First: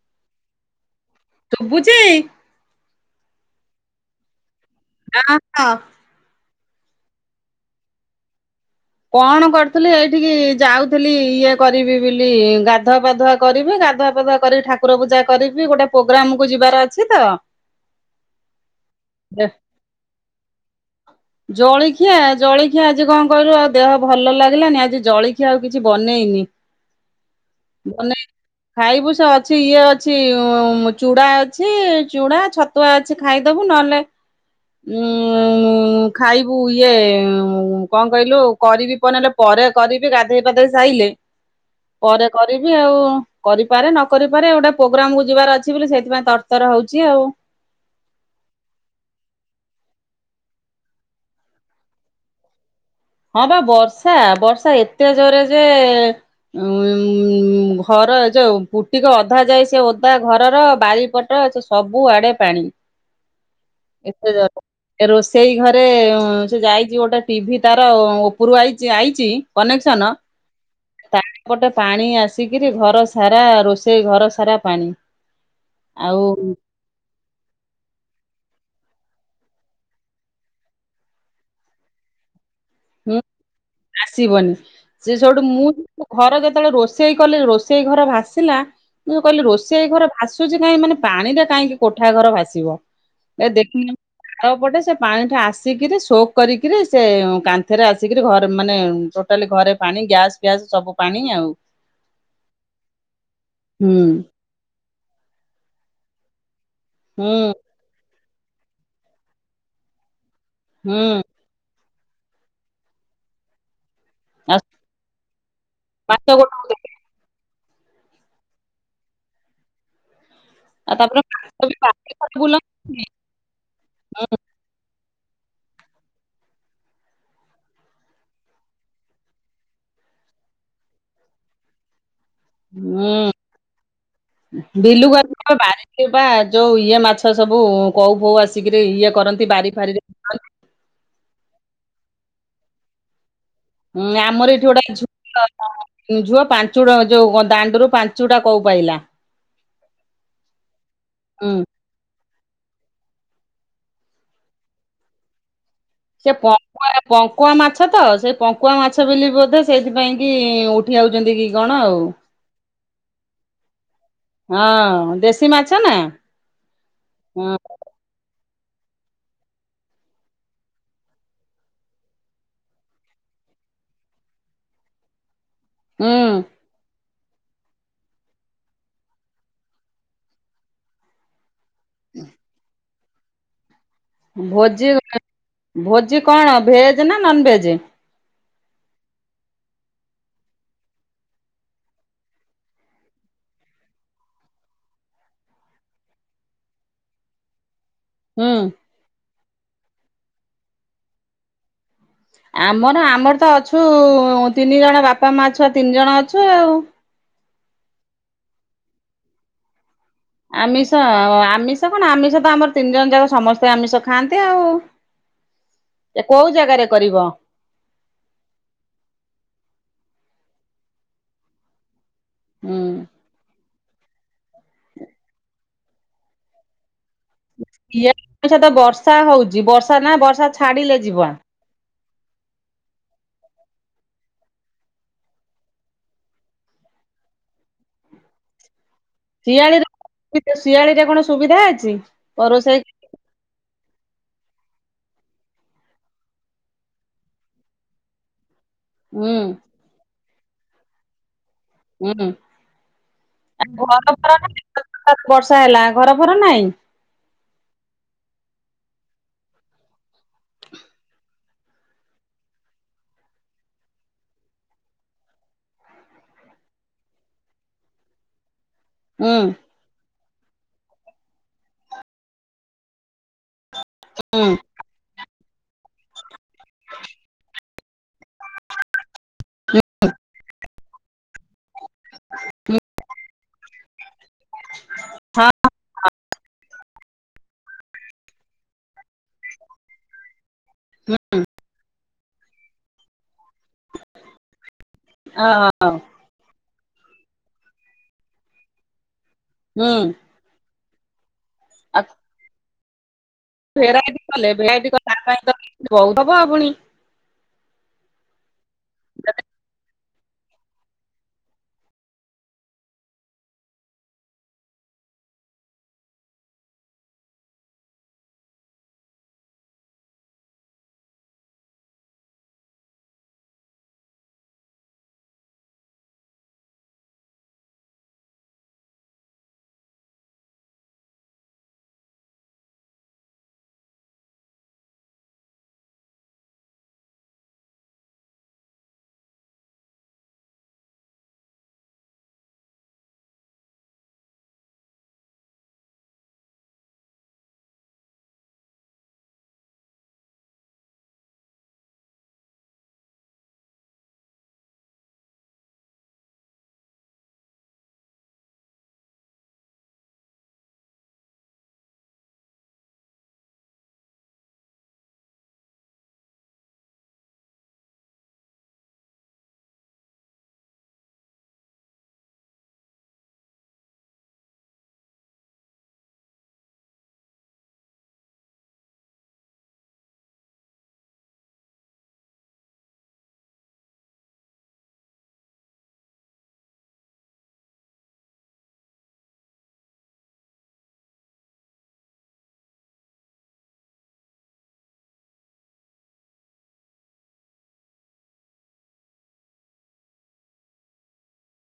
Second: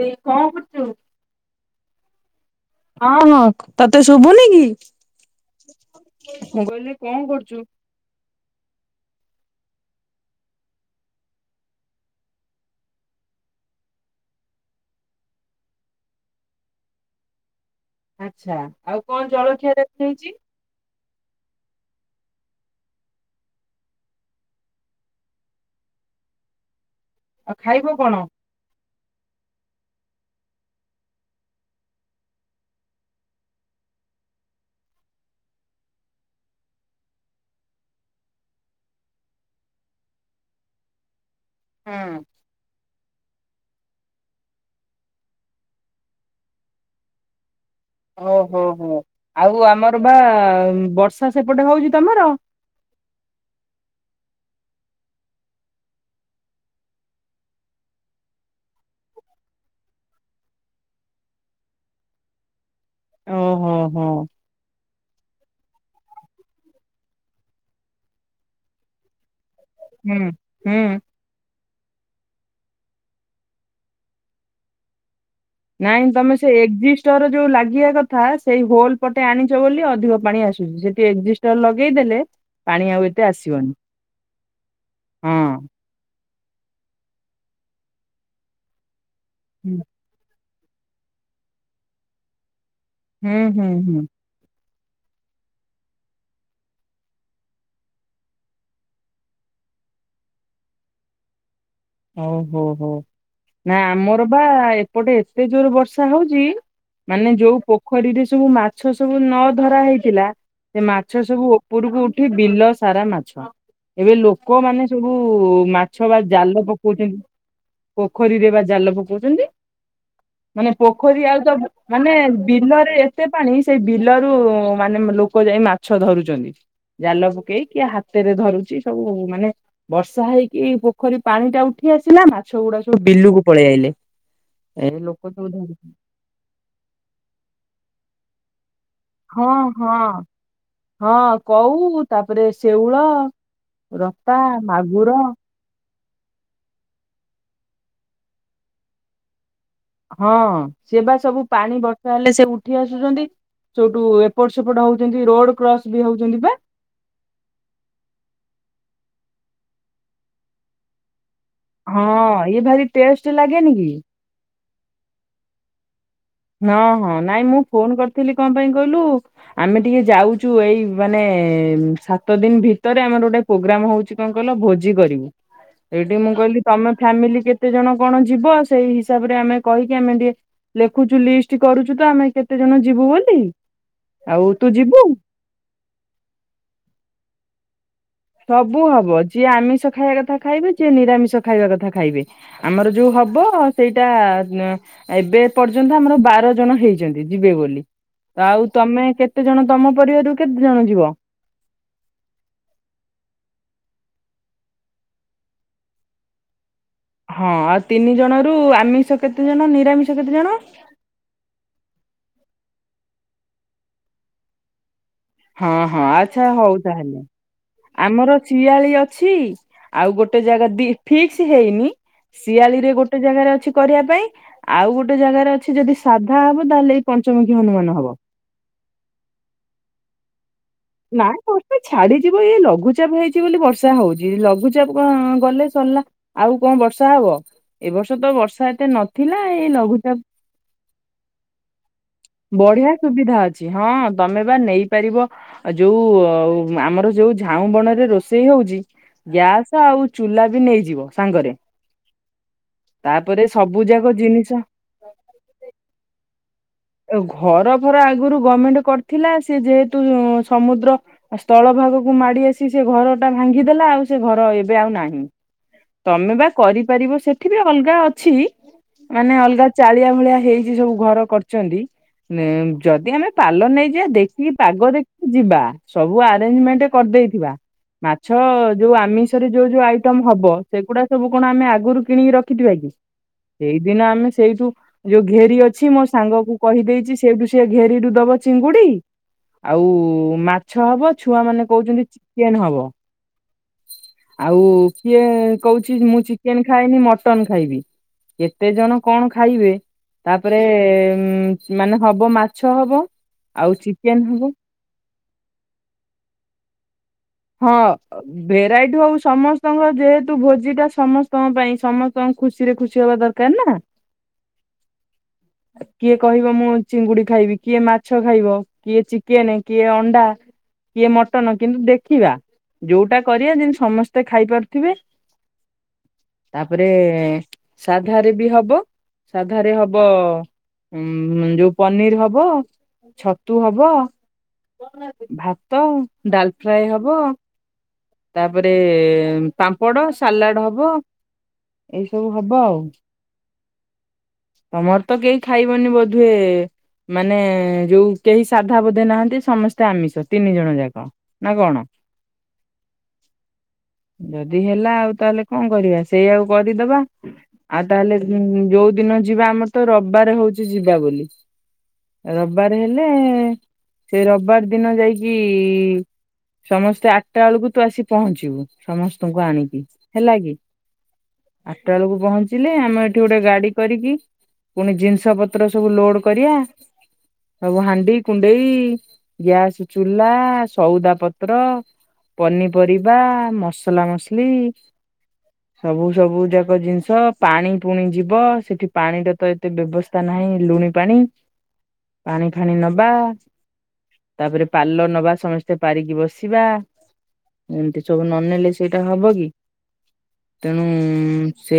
ଦେଇ କଣ କରୁଚୁ? ଶୁଭୁଚି? ହଁ ହଁ ତତେ ଶୁଭୁନି କି? ହାଁ ହ। ମୁଁ କହିଲି କଣ କରୁଚୁ? କଣ କରୁଥିଲି ଏଇଠିକି ଯାଉଥିଲି ଇଏ କରିବି ବୋଲି ଗାଧୁଆ ପାାଧୁଆ କରିବି ଗାଧୁଆ ପାଧୁଆ କହିଲି ଠାକୁର ପୂଜା କରିବି ଗୋଟେ ପୋଗ୍ରାମକୁ ଯିବାର ଅଛି ତ ଆଚ୍ଛା ଆଉ କଣ ଜଳଖିଆରେ ହେଇଛି? ଜଳଖିଆ ଜଳଖିଆ ଆଜି କଣ କହିଲୁ ଆଉ ଦେହ ଭଲ ଲାଗିଲାନି ଆଜି ଜଳଖିଆ ଆଉ କିଛି ବନେଇନି ଆଉ ଖାଇବ କଣ? ବନେଇ ଖାଇବୁ ସେ ଅଛି ଇଏ ଅଛି ଚୁଡା ଅଛି ଚୁଡ଼ା ଛ ଛତୁଆ ଅଛି ଖାଇଦବୁ ନହେଲେ ଉଁ ଖାଇବୁ ଇଏ କଣ କହିଲୁ? କରିବି [inaudible] ପରେ କରିବି ଗାଧେଇ ପାଧେଇ ସାଇଲେ ହଁ ପରେ କରିବି ଆଉ, କରିପାରେ ନ କରିପାରେ ଗୋଟେ ପ୍ରୋଗ୍ରାମକୁ ଯିବାର ଅଛି ବୋଲି ସେଇଥିପାଇଁ ତରତର ହଉଛି ଆଉ ଓହୋ ହୋ ଆଉ ଆମର ବା ବର୍ଷା ସେପଟେ ହଉଛି ତମର? ହଁ ବା ବର୍ଷା, ବର୍ଷା ଏତେ ଜୋରେ ଯେ ଏ ଉଁ ଉଁ ଉଁ ଘର ଯୋଉ ପୁଟିକ ଅଧା ଯାଇ ସେ ଓଦା ଘରର ବାରି ପ ଟ ସବୁ ଆଡେ ପାଣି। ଓହୋ ହୋ ଏତେ ଜୋରେ, ରୋଷେଇ ଘରେ ସେ ଯାଇଛି ଗୋଟେ ଟିଭି ତାର ଉପରୁ ଆଇଚି ଆଇଚି କନେକ୍ସନ ହୁଁ ହୁଁ ତା ସେପଟେ ପାଣି ଆସିକିରି ଘର ସାରା ରୋଷେଇ ଘର ସାରା ପାଣି ନାଇଁଁ ଆଉ ତମେ ସେ ଏକ୍ଜିଷ୍ଟ ର ଲାଗିବା କଥା ସେଇ ହୋଲ ପଟେ ଆଣିଛ ବୋଲି ଅଧିକ ପାଣି ଆସୁଛି ସେଠି ଏକ୍ଜିଷ୍ଟର ତ ଲଗେଇଦେଲେ। ପାଣି ଆଉ ହୁଁ, ଏତେ ଆସିବନି ଆସିବନି ସେ ସେଇଠୁ ହଁ ମୁଁ ଘର ଯେତେବେଳେ ରୋଷେଇ କଲି ରୋଷେଇ ଘର ଭାସିଲା ମୁଁ କହିଲି ହୁଁ ରୋଷେଇ ଘର ଦ୍ଭାସୁଚି କାହିଁ ମାନେ ପାଣିଟା କାହିଁକି କୋଠା ଘର ଭାସିବ ଏ ହୁଁ ଦେଖିକି ହୁଁ ତାପଟେ ସେ ପାଣିଟା ଆସିକିରି ସୋକ କରିକିରି ସେ କାନ୍‌ ସେଥେରେ ଆସିକିରି ଘରେ ମାନେ ଟୋଟାଲି ଘରେ ପାଣି ଗ୍ୟାସ ଫ୍ୟାସ ସବୁ ପାଣି ଆଉ ଓହୋ ହୋ ନା ହୁଁ ଆମର ବା ଏପଟେ ଏତେ ଜୋରେ ବର୍ଷା ହଉଛି ହୁଁ ମାନେ ଯୋଉ ପୋଖରୀରେ ସବୁ ମାଛ ସବୁ ନ ଧରା ହେଇଥିଲା ସେ ମାଛ ହୁଁ ସବୁ ଓପ୍ ଉପରକୁ ଉଠି ବିଲ ସାରା ମାଛ। ଏବେ ଆଉ ଲୋକମାନେ ସବୁ ମାଛ ବା ଜାଲ ପ ପୋଖରୀରେ ବା ଜାଲ ପକଉଛନ୍ତି। ମାନେ ତାପରେ ପୋଖରୀ ଆଉ ତ ମାଛ ବି ମାନେ ବାହାରେ ବିଲରେ ବୁଲନ୍ତିନି ଏତେ ପାଣି ସେ ବିଲରୁ ମାନେ ଲୋକ ଯାଇ ମାଛ ଧରୁଛନ୍ତି। ଜାଲ ପକେଇ କିଏ ହାତରେ ଧରୁଛି ସବୁ ମାନେ ବର୍ଷା ହେଇକି ପୋଖରୀ ପାଣି ଟା ଉଠି ଆସିଲା ନା ମାଛଗୁଡା ସବୁ ହୁଁ ବିଲକୁ ପଳେଇ ଆଇଲେ ଏନେ ବିଲୁକୁ ଲୋକ ସବୁ ଆସିକି ଧ ବାରିରେ ବା ଯୋଉ ଇଏ ମାଛ ସବୁ କଉ ଫଉ ଆସିକିରି ଇଏ ହଁ କରନ୍ତି ବାରି ହଁ, ଫାରିରେ ହଁ କଉ ତାପରେ ଶେଉଳ ହୁଁ ରତା ଆମର ଏଠି ଗୋଟେ ମାଗୁର ଝୁଅ ପାଞ୍ଚୁଟା ଯୋଉ ଦାଣ୍ଡରୁ ପାଞ୍ଚୁଟା କଉ ପାଇଲା। ହଁ ସିଏ ବା ସବୁ ହୁଁ ପାଣି ବ ତାହେଲେ ସେ ଉଠି ଆସୁଛନ୍ତି, ସେଉଟୁ ଏପଟ ସେପଟ ହଉଛନ୍ତି ରୋଡ କ୍ରସ ବି ସେ ହଉଛନ୍ତି ବା ପ ପଙ୍କୁଆ ପଙ୍କୁଆ ମାଛ ତ ସେଇ ପଙ୍କୁଆ ମାଛ ବୋଲି ବୋଧେ ସେଇଥିପାଇଁ କି ଉଠି ଯାଉଛନ୍ତି କି? କଣ ଆଉ। ହଁ ଇଏ ଭାରି ଟେଷ୍ଟ ଲାଗେନି କି? ହଁ ଦେଶୀ ମାଛ ନା। ହଁ ହଁ ନାଇଁ ହୁଁ ମୁଁ ଫୋନ କରିଥିଲି କଣ ପାଇଁ କହିଲୁ? ଆମେ ଟିକେ ଯାଉଛୁ ଏଇ ମାନେ ସାତ ଦିନ ଭିତରେ ଆମର ଗୋଟେ ପୋଗ୍ରାମ ହଉଛି କଣ କଇଲ ଭୋଜି କରିବୁ। ଏଇଠି ମୁଁ କହିଲି ତମେ ଫ୍ୟାମିଲି କେତେଜଣ କଣ ଯିବ ସେଇ ହିସାବରେ ଆମେ କହିକି ଆମେ ଟିକେ ଟିକେ ରଖୁଛୁ ଲିଷ୍ଟ କରୁଛୁ ତ ଆମେ କେତେ ଜଣ ଯିବୁ ବୋଲି? ଆଉ ତୁ ଭୋଜି, ଯିବୁ ଭୋଜି କଣ ଭେଜ ନା ନନ ଭେଜ? ସବୁ ହବ ଯିଏ ଆମିଷ ଖାଇବା କଥା ଖାଇବେ, ଯିଏ ନିରାମିଷ ଖାଇବା କଥା ଖାଇବେ। ଆମର ଯୋଉ ହବ ସେଇଟା, ଏବେ ପର୍ଯ୍ୟନ୍ତ ଆମର ବାର ଜଣ ହେଇଛନ୍ତି ଯିବେ ବୋଲି। ହୁଁ ଆଉ ତମେ କେତେ ଜଣ ତମ ପରିବାରରୁ କେତେ ଜଣ ଯିବ? ଆମର ଆମର ତ ଅଛୁ ତିନି ଜଣ ବାପା ମା ଛୁଆ ତିନି ଜଣ ଅଛୁ ଆଉ। ହଁ ଆଉ ତିନି ଜଣ ରୁ ଆମିଷ କେତେ ଜଣ ନିରାମିଷ କେତେ ଜଣ? ତ ଆମିଷ କଣ ଆମିଷ ତ ଆମର ତିନି ଜଣ ଯାକ ସମସ୍ତେ ଆମିଷ ଖାଆନ୍ତି ଆଉ। ହଁ ହଁ କୋଉ ଆଚ୍ଛା ହଉ ଜାଗାରେ କରିବ? ତାହେଲେ। ଆମର ଝିଆଳୀ ଅଛି, ଆଉ ଗୋଟେ ଜାଗା ବି ଫିକ୍ସ ହେଇନି ହୁଁ ଶିଆଳିରେ ଗୋଟେ ଜାଗାରେ ଅଛି କରିବା ପାଇଁ, ଆଉ ଗୋଟେ ଜାଗାରେ ଅଛି ଯଦି ସାଧା ହବ ତାହେଲେ ଏ ପଞ୍ଚମୁଖୀ ହନୁମାନ ହବ! ଏଇଠି ତ ବର୍ଷା ହଉଛି ବର୍ଷା ନା ବର୍ଷା! ଛାଡିଲେ ଯିବା ନାଁ [inaudible] ଛାଡିଯିବ ଏଇ ଲଘୁଚାପ ହେଇଛି ବୋଲି ବର୍ଷା ହଉଛି, ଲଘୁଚାପ ଗଲେ ସରିଲା! ଆଉ କଣ ବର୍ଷା ହବ, ଏ ବର୍ଷ ତ ବର୍ଷା ଏତେ ନଥିଲା ଏଇ ଲଘୁଚାପ ଶିଆଳି ରେ କଣ ସୁବିଧା ଅଛି? ରୋଷେଇ ବଢିଆ ସୁବିଧା ଅଛି, ହଁ ତମେ ବା ନେଇପାରିବ ଆଉ ଯୋଉ ଆମର ଯୋଉ ଝାଉଁ ବଣ ରେ ରୋଷେଇ ହଉଛି ହୁଁ ଗ୍ୟାସ ଆଉ ଚୁଲା ବି ନେଇଯିବ ସାଙ୍ଗରେ। ହୁଁ ତାପରେ ସବୁ ଯାକ ଜିନିଷ ହଠାତ୍ ବର୍ଷା ହେଲା ଘର ଫର ନାଇଁ? ଘର ଫର ଆଗରୁ ଗମେଣ୍ଟ କରିଥିଲା, ସେ ଯେହେତୁ ସମୁଦ୍ର ଆଉ ସ୍ଥଳ ଭାଗକୁ ମାଡି ଆସି ସେ ଘର ଟା ଭାଙ୍ଗିଦେଲା ଆଉ ସେ ଘର ଏବେ ଆଉ ନାହିଁ। ତମେ ବା କରିପାରିବ ସେଠି ବି ଅଲଗା ଅଛି! ହୁଁ ମାନେ ଅଲଗା ଚାଳିଆ ଭଳିଆ ହେଇଛି ସବୁ ଘର କର! ଯଦି ଆମେ ପାଲ ନେଇଯିବା ହୁଁ ଦେଖିକି ପାଗ ଦେଖ ଯିବା ସବୁ ଆରେଞ୍ଜମେଣ୍ଟ କରିଦେଇଥିବା। ମାଛ ଯୋଉ ଆମିଷରେ ଯୋଉ ଯୋଉ ଆଇଟମ ହବ, ସେଗୁଡା ସବୁ କଣ ଆମେ ଆଗରୁ କିଣିକି ରଖିଥିବା କି? ସେଇଦିନ ଆମେ ସେଇଠୁ ଯୋଉ ହଁ ଘେରି ଅଛି ମୋ ସାଙ୍ଗକୁ କହିଦେଇଛି, ସେଇଠୁ ସେ ଘେରିରୁୁ ଦବ ଚିଙ୍ଗୁଡି! ଆଉ ମାଛ ହବ, ଛୁଆ ମାନେ କହୁଛନ୍ତି ଚିକେନ ହବ। ଆଉ କିଏ କହୁଛି, ମୁଁ ଚିକେନ ଖାଏନି ମଟନ ଖାଇବି। କେତେ ଜଣ କଣ ଖାଇବେ, ହୁଁ ତାପରେ ମାନେ ଆଉ ହବ ମାଛ ହବ। ଆଉ ଚିକେନ ଭେରାଇଟି କଲେ ହବ ଭେରାଇଟି କଲେ ତା ପାଇଁ ବହୁତ ହବ ପୁଣି! ହଁ! ଭେରାଇଟି ହଉ ସମସ୍ତଙ୍କ ଯେହେତୁ ଭୋଜି ଟା ସମସ୍ତଙ୍କ ପାଇଁ ସମସ୍ତଙ୍କ ଖୁସିରେ ଖୁସି ହବା ଦରକାର। [unintelligible] ନା! କିଏ କହିବ ମୁଁ ଚିଙ୍ଗୁଡି ଖାଇବି, କିଏ ମାଛ ଖାଇବ, କିଏ ଚିକେନ, କିଏ ଅଣ୍ଡା କିଏ ମଟନ କିନ୍ତୁ ଦେଖ ଦେଖିବା, ଯୋଉଟା କରିବା ଯେମିତି ସମସ୍ତେ ଖାଇପାରୁଥିବେ। ତାପରେ ସାଧାରେ ବି ହବ, ସାଧାରେ ହବ ଉଁ ଯୋଉ ପନିର ହବ, ଛତୁ ହବ ଭାତ ଡାଲ ଫ୍ରାଏ ହବ। ତାପରେ ପାମ୍ପଡ, ସାଲାଡ ହବ ଏଇ ସବୁ ହବ ଆଉ। ତମର ତ କେଇ ଖାଇବନି ବୋଧେ? ମାନେ ଯୋଉ କେହି ସାଧା ବୋଧେ ନାହାନ୍ତି, ସମସ୍ତେ ଆମିଷ ତିନି ଜଣ ଯାକ? ନା କଣ? ଯଦି ହେଲା ଆଉ ତାହେଲେ କଣ କରିବା? ସେଇଆଉ କରିଦବା। ଆଉ ତାହେଲେ ଉଁ ଯୋଉ ଦିନ ଯିବା ଆମର ତ ରବିବାର ହଉଛି ଯିବା ବୋଲି। ରବବାର ହେଲେ, ସେ ରବବାର ଦିନ ଯାଇକି ସମସ୍ତେ ଆଠଟା ବେଳକୁ ତୁ ଆସି ପହଞ୍ଚିବୁ। ସମସ୍ତଙ୍କୁ ଆଣିକି ହେଲା କି। ଆଠଟା ବେଳକୁ ପହଞ୍ଚିଲେ, ଆମେ ଏଠି ଗୋଟେ ଗାଡି କରିକି ପୁଣି ଜିନିଷ ପତ୍ର ସବୁ ଲୋଡ କରିବା। ସବୁ ହାଣ୍ଡି କୁଣ୍ଡେଇ, ଗ୍ୟାସ ଚୁଲା ସଉଦା ପତ୍ର, ପନିପରିବା, ମସଲା ମସଲି ସବୁ ସବୁ ଯାକ ଜିନିଷ ପାଣି ପୁଣି ଯିବ। ସେଠି ପାଣି ଟା ତ ଏତେ ବ୍ୟବସ୍ଥା ସ୍ଥା ନାହିଁ ଲୁଣି ପାଣି। ପାଣି ଫାଣି ନବା। ତାପରେ ପାଲ ନବା ସମସ୍ତେ। ସ୍ତେ ପାରିକି ବସିବା। ଏମିତି ସବୁ ନନେଲେ ସେଇଟା ହବ କି? ତେଣୁ ସେ